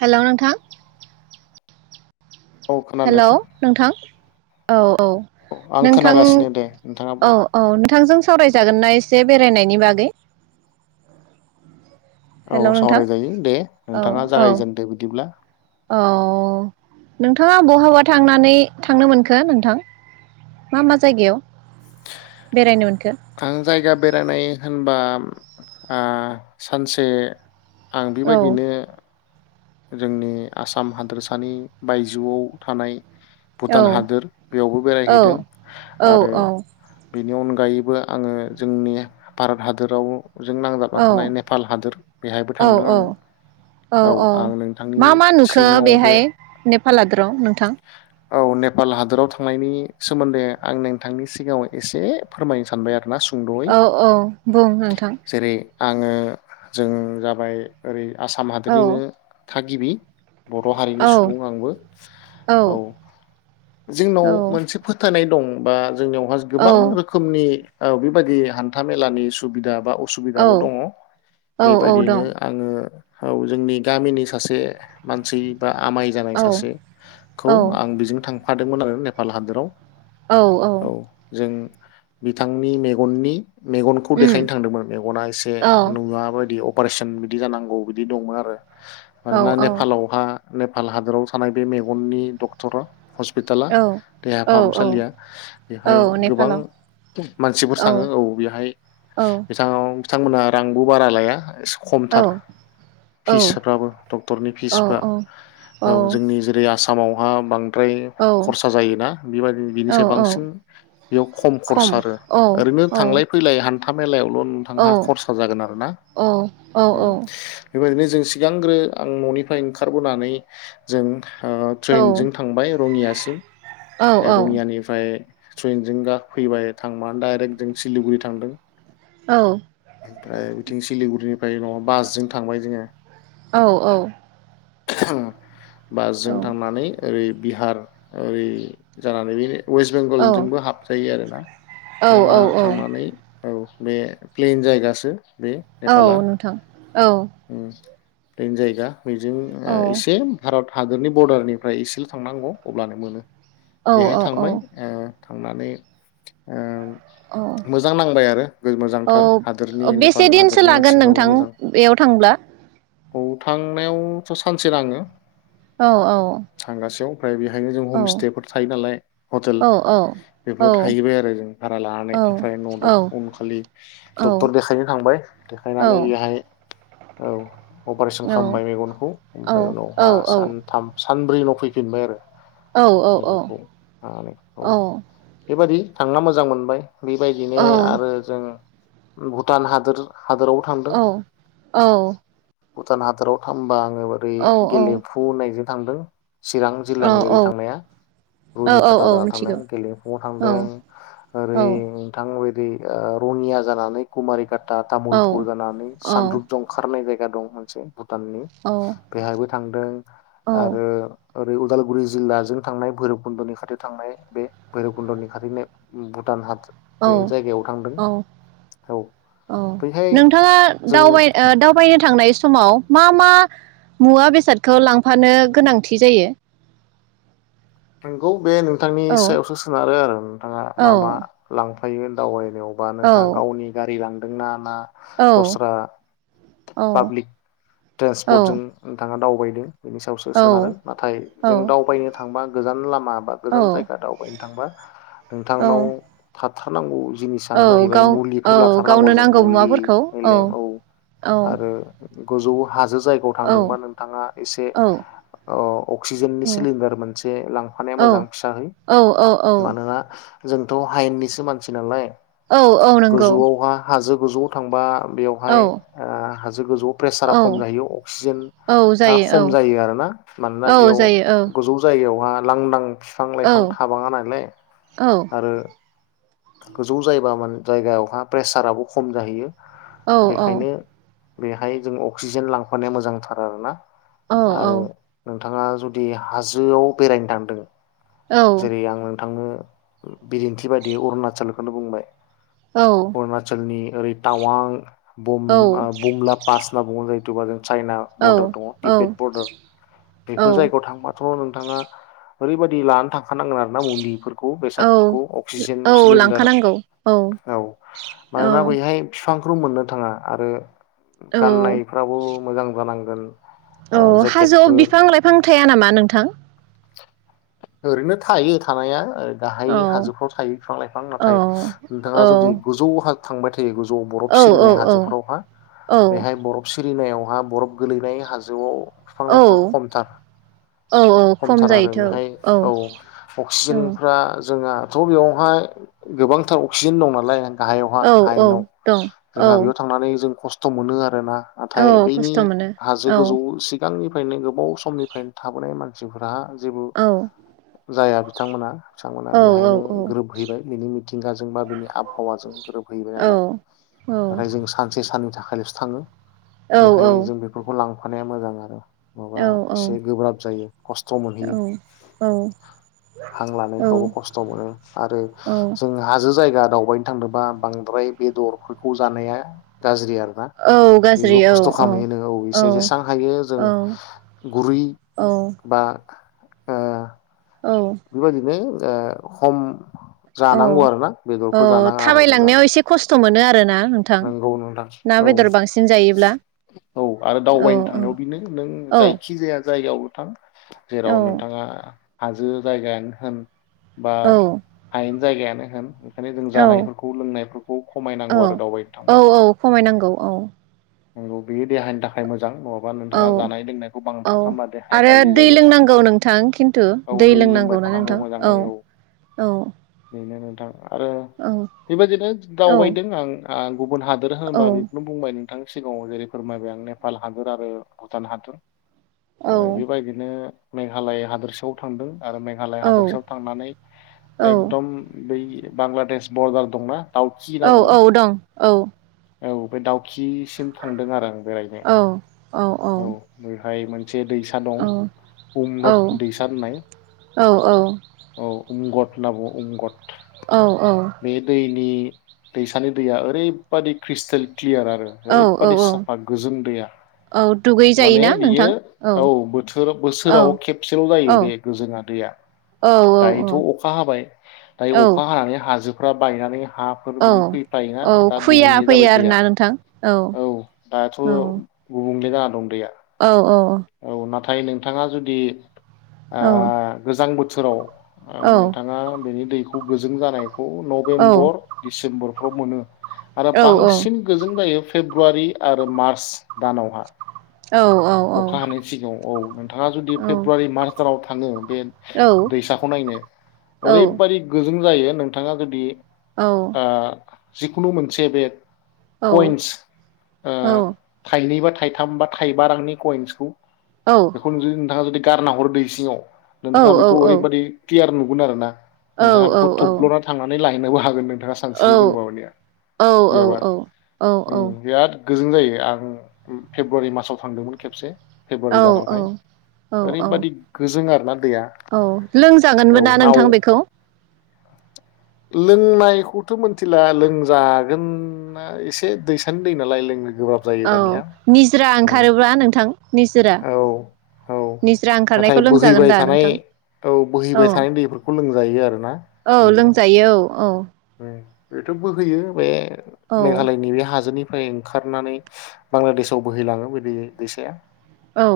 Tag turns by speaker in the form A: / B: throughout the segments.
A: हेल' नोंथां
B: औ खोनादों
A: हेलौ नोंथां । औ ।
B: आं
A: औ नोंथां
B: खोनागासिनो दे नोंथाङा
A: औ
B: बुं
A: औ नोंथां जों सावरायजागोन ना एसे बेरायनायनि बागै?
B: औ
A: हेल' नोंथां
B: सावरायजायो दे
A: औ
B: नोंथाङा
A: औ
B: जागायजेनदो बिदिब्ला ।
A: अ नोंथाङा बहाबा थांनानै थांनो मोनखो नोंथां मा मा जायगायाव बेरायनो मोन
B: आं जायगा बेरायनाय होनबा ओ सानसे आं
A: औ
B: बेबायदिनो जोंनि आसाम हादोरसानि बायजोआव थानाय
A: औ
B: भुटान हादोर बेयावबो
A: औ
B: बेरायहैदों
A: औ
B: आरो
A: औ
B: बेनि अनगायैबो आङो जोंनि भारत हादराव जों नांजाबना थानाय नेपाल हादोर बेहायबो थांदों आं औ
A: ओ औ
B: ।
A: मा मा नुखो बेहाय ने ल हादोराव नोंथां?
B: औ नेपाल हादराव थांनायनि सोमोन्दै आं नोंथांनि सिगाङाव एसे फोरमायनो सानबाय आं
A: औ औ बुं नोंथां ।
B: जेरै आङो जों जाबाय ओरै आसाम
A: औ
B: हादरनिनो था गिबि बर' हारिनि
A: औ
B: सुबुं आंबो औ जोंनाव
A: औ
B: मोनसे फोथायनाय दं बा जोंनियावहा
A: औ
B: गोबां रोखोमनि औ बेबायदि हान्था मेलानि सुबिदा बा
A: औ
B: असुबिदाबो दङ'
A: औ दं
B: बेबायदियैनो आङो औ जोंनि गामिनि सासे मानसि बा आमाय जानाय
A: औ
B: सासेखौ
A: औ
B: आं बेजों थां फादोंमोन आरो नेपाल हादोराव औ जों बिथांनि मेगननि मेगनखौ देखायनो
A: उम
B: थांदोंमोन मेगना एसे
A: औ
B: नुवा बायदि अ अपारेशन बिदि जानांगौ बिदि दंमोन आरो
A: औ
B: मानोना नेपालावहा नेपाल हादराव थानाय बे मेगननि डक्टरा हस्पिटाला
A: औ
B: देहा
A: औ औ
B: फाहामसालिया बेहाय
A: औ
B: गोबां
A: नेपालाव
B: मानसिफोर थांङो औ बेहाय
A: औ
B: बिथाव बिथांमोनहा रांबो बारा लाया एसे
A: औ
B: खमथार फिसफ्राबो डक्टरनि फिसफ्रा औ जोंनि जेरै आसाम मावहा बां द्राय
A: औ औ
B: खरसा जायोना बेबादि
A: औ
B: बिनिसाय
A: औ
B: बांसिन बेयाव खम खरसा आरो ओरैनो
A: औ
B: थांलाय फैलाय हान था मेलायाव ल
A: औ
B: नोंथांहा खरसा जागोन आरोना
A: औ औ
B: उम एबार बे जों सिगांग्रो आं ननिफ्राय ओंखारबोनानै जों ओ
A: औ
B: ट्रेनजों ओमफाय रङियासिम
A: औ
B: रङियानिफाय ट्रेनजों गा फैबाय थांबानो दडाइरेक्ट जों सिलिगुरि थांदों
A: औ
B: ओमफ्राय बिथिं सिलिगुरिनिफ्राय नआव बासजों थांबाय जोंङो
A: औ औ
B: [inaudible] बासजों थांनानै ओरै बिहार ओरै जानानै बे वेस्ट बेंगलजोंबो हाबजायो आरो ना
A: औ
B: जोंहा
A: औ
B: थांनानै औ बे प्लेन जायगासो बे नेपाला
A: औ नोंथां औ
B: उम प्लेन जायगा बिदिन ओ
A: औ
B: एसे भारत हादरनि बरर्डारनि ओमफ्राय इसेल थांनांगौ अब्लानो मोनो
A: औ
B: बेहाय
A: औ औ
B: थांबाय ओ थांनानै ओ
A: औ
B: मोजां नांबाय आरो
A: औ
B: मोजांथार हादोरनि नेपाल
A: बेसे दिनसो
B: हादोरनि
A: लागोन
B: मानसिफ्राबो
A: नोंथां
B: मोजां
A: बेयाव थांब्ला
B: औ थांनायावथ सानसे नांङो
A: औ औ
B: ओमफ्राय बेहायनो जों
A: औ
B: हमस्टेफोर थायो नालाय हटेल
A: औ औ औ
B: बेफोराव थाहैबाय आरो जों भारा लानानै
A: औ
B: ओमफ्राय न
A: औ
B: उनखालि
A: औ
B: डक्टर देखायनो थांबाय
A: औ
B: देखायनानै बेहाय औ अपारेशन
A: औ
B: खालामबाय मेगनखौ
A: औ
B: ओमफ्राय
A: औ
B: उनावहा सानथाम सानब्रै उनाव फैफिनबाय आरो मेगनखौ लानानै औ बेबादि थांना मोजां मोनबाय बेबायदिनो आरो जों भुटान हादोर हादोरावबो थांदों
A: औ औ
B: भुटान हादराव थांबा माबै गेलेफु होननायजों थांदों चिरां
A: औ
B: जिल्लानि ओरै थांनाया
A: औ
B: रुनिकाटा
A: औ
B: जा थांनाय
A: मिथिगौ
B: गेलेमफुङाव
A: औ
B: थांदों
A: औ
B: ओरै नोंथां ओ रङिया जानानै कुमारिका-
A: औ
B: तामुलपुर जानानै सानद्रुप जंखारनाय [unintelligible] [unintelligible] दं होनसै भुटाननि
A: औ
B: बेहायबो थांदों आरो ओरै उदालगुरि जिल्लाजों थांनाय भैरबकुन्द'नि खाथियाव थांनाय बे भैरबकुन्द'नि खाथिनि भुटान हाट
A: औ औ
B: औ
A: औ
B: बैहाय
A: नोंथाङा
B: जों
A: दावबाय ओ दावबायनो थांनाय सम समाव मा मा मुवा बेसादखौ लांफानो गोनांथि जायो
B: नोंगौ बे नों नोंथांनि
A: औ
B: सायावसो सोनारो आरो नोंथाङा मा मा
A: औ
B: लांफा- थायो [unintelligible] यावबा नोंथां
A: औ
B: गावनि गारि ना ना
A: औ
B: दस्रा
A: औ
B: पाब्लिक
A: औ
B: ट्रेन्सपर्टजों नोंथाङा दाव बयदों बिनि सायावसो
A: औ
B: सोनारो नाथाय
A: औ
B: जों दावबायनो थांबा गोजान लामा बा गोजान जायगा दावबायनो थांबा
A: औ
B: नोंथांनाव काट थानांगौ
A: औ
B: जिनिसानो जाहैबाय
A: गाव औ
B: मुलिफोर लाथारनांगौ
A: गावनो
B: जों
A: नांगौ
B: मुलि
A: मुवाफोरखौ
B: औ
A: औ
B: आरो गोजौ हाज जायगायाव
A: औ
B: थांदोंबा नोंथा एसे
A: औ
B: ओ
A: औ
B: अक्सिजेननि सिलिन्डार मोन से लांफानाया
A: औ
B: मोजां फिसाहै
A: औ औ
B: मानोना जोंथ' हायेननिसो मानसि नालाय
A: औ औ नोंगौ।
B: गोजौआवहा हाजो गोजौआव थांबा बेयावहाय ओ हाजो गोजौआव प्रेसारा
A: औ
B: खम जाहैयो अक्सिजेन आ खम जायो आरोना मानोना
A: औ
B: बेयाव
A: जायो
B: गोजौ दैयावहा लांदां फिफां
A: औ
B: लाइफां थाबाङा नालाय
A: औ
B: आरो गोजौ जायबा मान जायगायावहा प्रेसाराबो खम जाहैयो।
A: औ औ
B: बेखायनो बेहाय जों अक्सिजेन लांफानाया मोजांथार आरोना
A: औ
B: आरो नों थाङा जुदि हाजोआव बेरायनो थांदों
A: औ औ
B: जेरै आं नोंथांनो उम बिदिन्थ बे अरुणाचल खौनो बुंबाय
A: औ
B: अरुणाचलनि ओरै टावां बुम
A: औ
B: ओ बुमला पास होना बुङो जायख दुबाजों चाइना बर्दार दङ
A: औ
B: टिब्बेट बरदार
A: औ
B: बेफोर जायगायाव थांबाथ' नो थाङा ओरैबादि लानानै थांखानांगोन आरो ना मुलिफोर खौ बेसादफोरखौ औ।
A: ओ औ लांखानांगौ औ औ।
B: खौ मोननो थाङा आरो
A: औ
B: गाननायफ्राबो मोजां जानांग गोन
A: औ हाजोआव बिफां लाइफां थ थाया नामा नोंथां?
B: ओरैनो थायो थानाया ओर गाहाय
A: औ
B: हाजोफ्राव थायो बिफां लाइफां
A: औ
B: नाथाय
A: औ
B: नोंथाङा जुदि गोजौ हाज थांबोथ [inaudible]
A: औ
B: बरफ सिरिनाय
A: औ
B: हाजोफोरावहा
A: औ
B: बेवहाय बरफ सिरि सिरिनायावहा बरफ गोलैनाय हाजोआव बिफां लाइफां
A: औ
B: खमथार।
A: औ औ खम
B: खमथार आरो
A: जायोथ'
B: बेहाय औ
A: औ
B: अक्सिजेनफ्रा जोंहाथ बेवहाय गोबांथार अक्सिजेन दं नालाय गाहायावहा
A: औ औ
B: हायेनाव
A: दं
B: जोंहा
A: औ
B: बेयाव थांनानै जों खस्थ खस्थ मोनो आरो ना।
A: औ
B: नाथाय बैनि
A: खस्थ' मोनो
B: हाजो
A: औ
B: गोजौ सिम सिगांनिफ्रायनो गोबाव समनिफ्रायनो थाबोनाय मानसिफ्रा मानसिफोरा जेबो
A: औ
B: जाया बिथांमोना बिथांमोना
A: औ औ
B: बेहायनो
A: औ
B: गोरोब हैबाय बिनि मिथिंगाजों बा बिनि आबहावाजों गोरोबहैबाय
A: औ
B: नालाय
A: औ
B: नाथाय जों सानसे साननैनि थाखाय थाखायलसो थाङो। बेहाय जों बेफोरखौ लांफानो हानाया मोजां आरो। माबा
A: औ
B: एसे गोब्राब जायो। खस्थ मोनहैयो हां
A: औ औ
B: लानायफ्रावबो खस्थ मोनो आरो
A: औ
B: जों हाजो जायगा दावबायनो थांनोबा बांद्राय बेदरफोरखौ जानाया गाज्रि आरो। आरोना
A: औ गाज्रि
B: बेबो
A: औ
B: खस्थ खालामहैयो औ एसे जेसेबां हायो जों
A: औ
B: गुरै
A: औ
B: ओ
A: औ
B: बेबायदिनो दा खम
A: औ
B: जानांगौ आरोना
A: औ
B: बेदरफोर
A: थाबायलांनायाव एसे खस्थ मोनो आरो ना।
B: नंगौ नोंथां। औ-
A: बेदर बांसिन जायोब्ला
B: औ आरो
A: औ
B: दावबायनो थांनायाव बिनो नों
A: औ
B: जायखि जाया जायगायावनो थां
A: औ
B: जेराव नोंथाङा हाजो जायगायानो होन बा
A: औ
B: हायेन जायगायानो होन ओंखायनो जों
A: औ
B: जानायफोरखौ लोंनायफोरखौ खमायनांगौ आरो दावबाय
A: औ-औ खमायनांगौ औ।
B: नंगौ बेयो देहानि थाखाय मोजां नङ
A: औ औ
B: देहाया
A: आरो
B: गाज्रि
A: दै
B: जायो
A: लोंनांगौ नोंथां खिन्थु
B: औ
A: दै
B: लोंबाय
A: लोंनांगौ ना
B: थानांगौ
A: नोंथां औ
B: मोजाङै
A: औ।
B: [unintelligible] आरो
A: औ
B: बेबायदिनो
A: औ
B: दावबायदों आं । आल गुबुन हादोर होनोबा
A: औ
B: बेखौनो बुंबाय नों थां सिगाङाव जेरै फोरमायबाय आं नेपाल हादर आरो भुटान हादर
A: औ
B: आरो बेबायदिनो मेघालय हादोरसायाव थांदों आरो मेघालय हादोरसायाव
A: औ
B: थांनानै
A: औ
B: एकदम बै बांलादेश बरदार दंना दाउकि होनना
A: औ
B: बुङो
A: औ
B: ‌ ।
A: दं औ ।
B: औ बे दाउ किसिम थांदों आरो आं बेरायनो
A: औ
B: औ । हायोमोन मोनसे दैसा दं
A: औ
B: उमनथ
A: औ
B: दैसा होननाय
A: औ
B: औ । अंगद नाबुङो अंगद बे दैनि दैसानि दैया ओरैबादि ख्रिस्टेल क्लियार आरो
A: औ
B: ओरैबादि
A: औ
B: साफा गोजों दैया
A: औ दुगै जायोना
B: माने बियो
A: नोंथां
B: औ बोथोर
A: औ
B: बोसोराव खेबसेल
A: औ
B: जायो बे गोजोंङा दैया
A: औ
B: दायोथ अखा हाबाय
A: औ
B: दायो अखा हानानै हाजोब पुरा बायनानै हाफोर
A: औ
B: बिदि फैयो
A: औ खुया फैयो आरोना नोंथां औ औ ।
B: बुंले जाना दं दैया
A: औ औ ।
B: औ नाथाय नोंथाङा जुदि ओ
A: औ
B: गोजां बोथो
A: औ
B: बोथोराव नोंथाङा बेनि दैखौ गोजों जानाय
A: औ
B: नभेम्बर डिसेम्बर बेफ्राव मोनो आरो
A: औ
B: बांसिन गोजों जायो फेब्रुवारि आरो मार्च दानावहा ।
A: औ औ औ।
B: नोंथाङा जुदि फेब्रुवारि मार्च दानाव थाङो दैसाखौ नायनो ओरैबायदि गो जायो नोंथाङा जुदि आ। जिखुनु मोनसे बे कइन्स थाइनै बा। थाइथाम बा थाइबा रांनि कइन्सखौ। बेखौ जदि नोंथां आ जदि गारना हर दै सिङाव नोंथाङा बेखौ ओरैबादि क्लियार नुगोन आरो ना। नोंथाङा बेखौ थब्ल'ना थांनानै लायो। नोबो हागोन। सानस्रिनो रोंबा मानिया गैयाबा बिराद गोजों जायो आं फेब्रुवारि मासाव थांदोंमोन खेबसे।
A: औ
B: फेब्रुवारि
A: औ
B: दानावहाय
A: औ औ
B: ओरैबादि गोजों आरोना दैया
A: औ लोंजागोनबो
B: औ
A: ना
B: नाव
A: नोंथां बेखौ।
B: लोंनायखौथ' मिथिला लोंजागोना एसे दैसानि दै नालाय लों।
A: औ निजोरा ओंखारोब्ला। नोंथां निजोरा
B: औ औ
A: निजोरा ओंखारनायखौ
B: नाथाय
A: लोंजागोन
B: बोहैबाय
A: दा
B: थानाय
A: नोंथां औ
B: बोहैबाय थानाय दैफोरखौ लोंजायो आरोना
A: औ
B: निजोरा
A: लोंजायो औ औ।
B: बेथ' बो होैयो बे
A: औ
B: मेघालयनि बे हाजोनि फ्राय ओंखारनानै बांलादेशआव बोहैलाङो बे दै दैसाया
A: औ।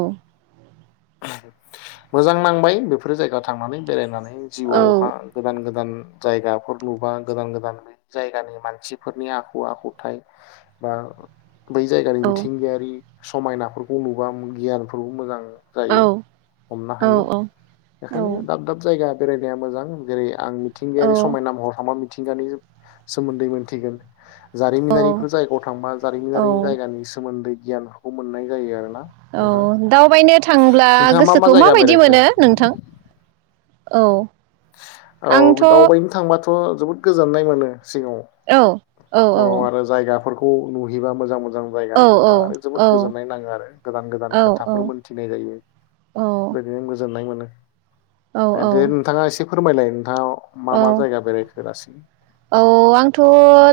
B: मोजां नांबाय बेफोरो जायगायाव थांनानै बेरायनानै
A: औ
B: जिउआवहा गोदान गोदान गोदान जायगाफोर नुबा गोदान गोदान ब जायगानि मानसिफोरनि आखु आखुथायाइ बा। बै जायगानि
A: औ
B: मिथिंगायारि समायनाफोरखौ नुबा गियानफोरबो मोजां।
A: औ
B: जायो हमनो
A: औ
B: हायो बेखायनो दाब दाब जायगा। बेरायनाया मोजां जेरै आं मिथिंगायारि समायना महर थांबा मिथिंगानि सोमोन्दै मोनथिगोन
A: औ
B: जारिमिनारिफोर जायगायाव थांबा
A: औ
B: जारिमिनारि
A: औ
B: जायगानि सोमोन्दै गियानफोरखौ मोननाय जायो आरो
A: औ दावबायनो थांब्ला
B: नोंथाङा मा मा
A: गोसोखौ
B: जायगा
A: माबायदि
B: बेरायखो
A: मोनो नोंथां औ
B: औ दावबायनो थांबाथ' थ' जोबोद गोजोननाय मोनो
A: औ औ
B: सिङाव
A: औ
B: उनाव आरो जायगाफोरखौ खौ नुहैबा मोजां मोजां जायगा
A: औ
B: नुयोबा आरो
A: औ
B: जोबोद गोजोननाय नाङो आरो गोदान
A: औ
B: गोदान खोथाफोर मोन्थिनाय जायो बेदिनो
A: औ औ
B: गोन नोंथाङा एसे फोरमायलाय नोंथाङा मा मा
A: औ
B: जायगा बेरायखो दासिम
A: औ आंथ'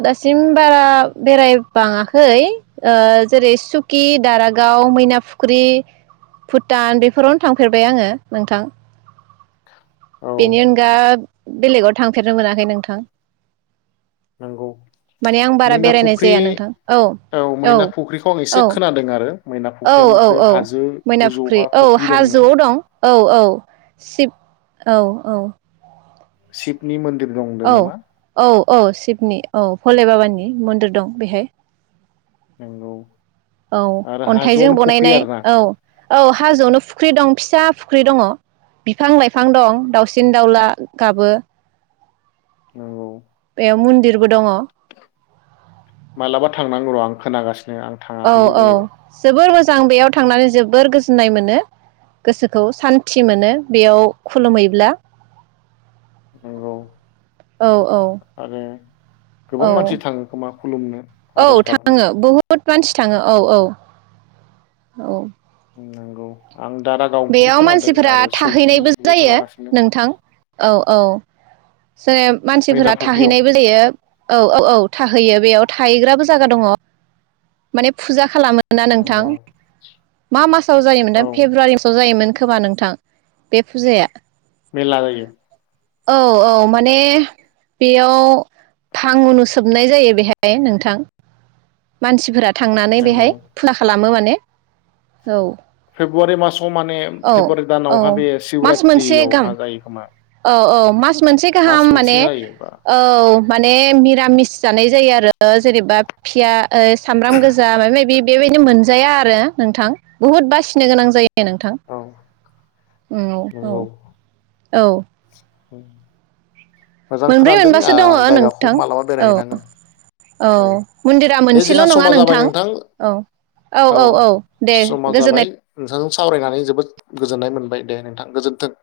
A: दासिम बारा बेरायबाङाखै जेरै सुकि दारागाव मैनाफुख्रि भुटान बेफोरावनो थांफेरबाय आङो नोंथां
B: औ
A: बिनि अनगा बेलेगाव थांफेरनो मोनाखै नोंथां
B: नंगौ
A: माने आं बारा
B: मैना
A: बेरायनाय
B: फुख्रि
A: जाया नोंथां
B: औ मैना फुख्रिखौ आं एसे
A: औ
B: खोनादों आरो मैना
A: औ
B: फुख्रिया
A: औ
B: माथो
A: औ
B: हाजो
A: मैना
B: गोजौआव
A: औ
B: फुख्रि दंनो
A: हाजोआव दं औ औ सिब औ औ
B: सिपनि मन्द
A: औ औ औ शिबनि औ भले बाबानि मन्दिर दं बेहाय
B: नंगौ
A: औ
B: आरो
A: अन्थाइजों
B: हाजोआवनो फुख्रि
A: बनायनाय
B: आरोना
A: औ औ हाजोआवनो फुख्रि दं फि फिसा फुख्रि दङ बिफां लाइफां दं दाउसिन दाउला गाबो
B: औ
A: बेयाव मन्दिरबो दङ
B: मालाबा थांनांगौ र' आं खोनागासिनो आं
A: औ
B: थाङाखै बे
A: औ
B: जायगायाव
A: जोबोर मोजां बेयाव थांनानै जोबोर गोजोननाय मोनो गोसोखौ सान्थि मोनो बेयाव खुलुमहैब्ला
B: नोंगौ
A: औ औ औ
B: गोबां मानसि थाङो खोमा खुलुमनो
A: औ
B: आर'ज गाबनो
A: थाङो बहुद मानसि थाङो औ औ औ
B: नोंगौ
A: बेयाव मानसिफोरा थाहैनायबो
B: सौकिखौबो
A: जायो
B: खोनागासिनो
A: नोंथां औ औ जे
B: मैना
A: मानसिफोरा
B: फुख्रियाव
A: थाहैनायबो जायो औ औ औ थाहैयो बेयाव । थाहैग्राबो जाया दङ माने फुजा खालामो । ना नोंथां
B: नंगौ
A: मा मासाव जायोमोनथाय
B: औ
A: फेब्रुवारि जायोमोन खोमा नोंथां बे फुजाया ।
B: मेला जायो ।
A: औ औ माने बेयाव फां उनुसोबनाय जायो बेहाय नोंथां । मानसिफोरा । थांनानै
B: नंगौ
A: बेहाय फुला खालामो माने । [unintelligible] औ ।
B: फेब्रुवाररि मास [unintelligible] माने फेब्रुवारि
A: औ
B: दानावहा बे
A: मास मोनसे गाहाम
B: सिशवरात्रियावहा जायो खोमा ।
A: [unintelligible] मोनसे गाहाम माने औ माने मिरामिस जानाय जायो आरो जेनेबा फिया ओ सामब्राम गोजा मायबा मायबि बेबायदिनो मोनजाया आरो नोंथां बुहुद बासिनो गोनां जायो नोंथां ।
B: औ
A: उम औ औ
B: नंगौ
A: । औ ।
B: [inaudible]
A: मोनब्रै
B: खोनादों
A: मोनबासो दङ
B: ओ जायगाखौ
A: नोंथां
B: मालाबा
A: औ
B: बेरायहैनांगोन
A: औ मन्दिरा
B: दे जोंहा
A: मोनसेल' नङा
B: समा जाबाय
A: नोंथां औ औ औ औ दे
B: समा जाबाय
A: गोजोननाय
B: नोंथांजों सावरायनानै जोबोद गोजोननाय मोनबाय दे नोंथां गोजोन्थों ।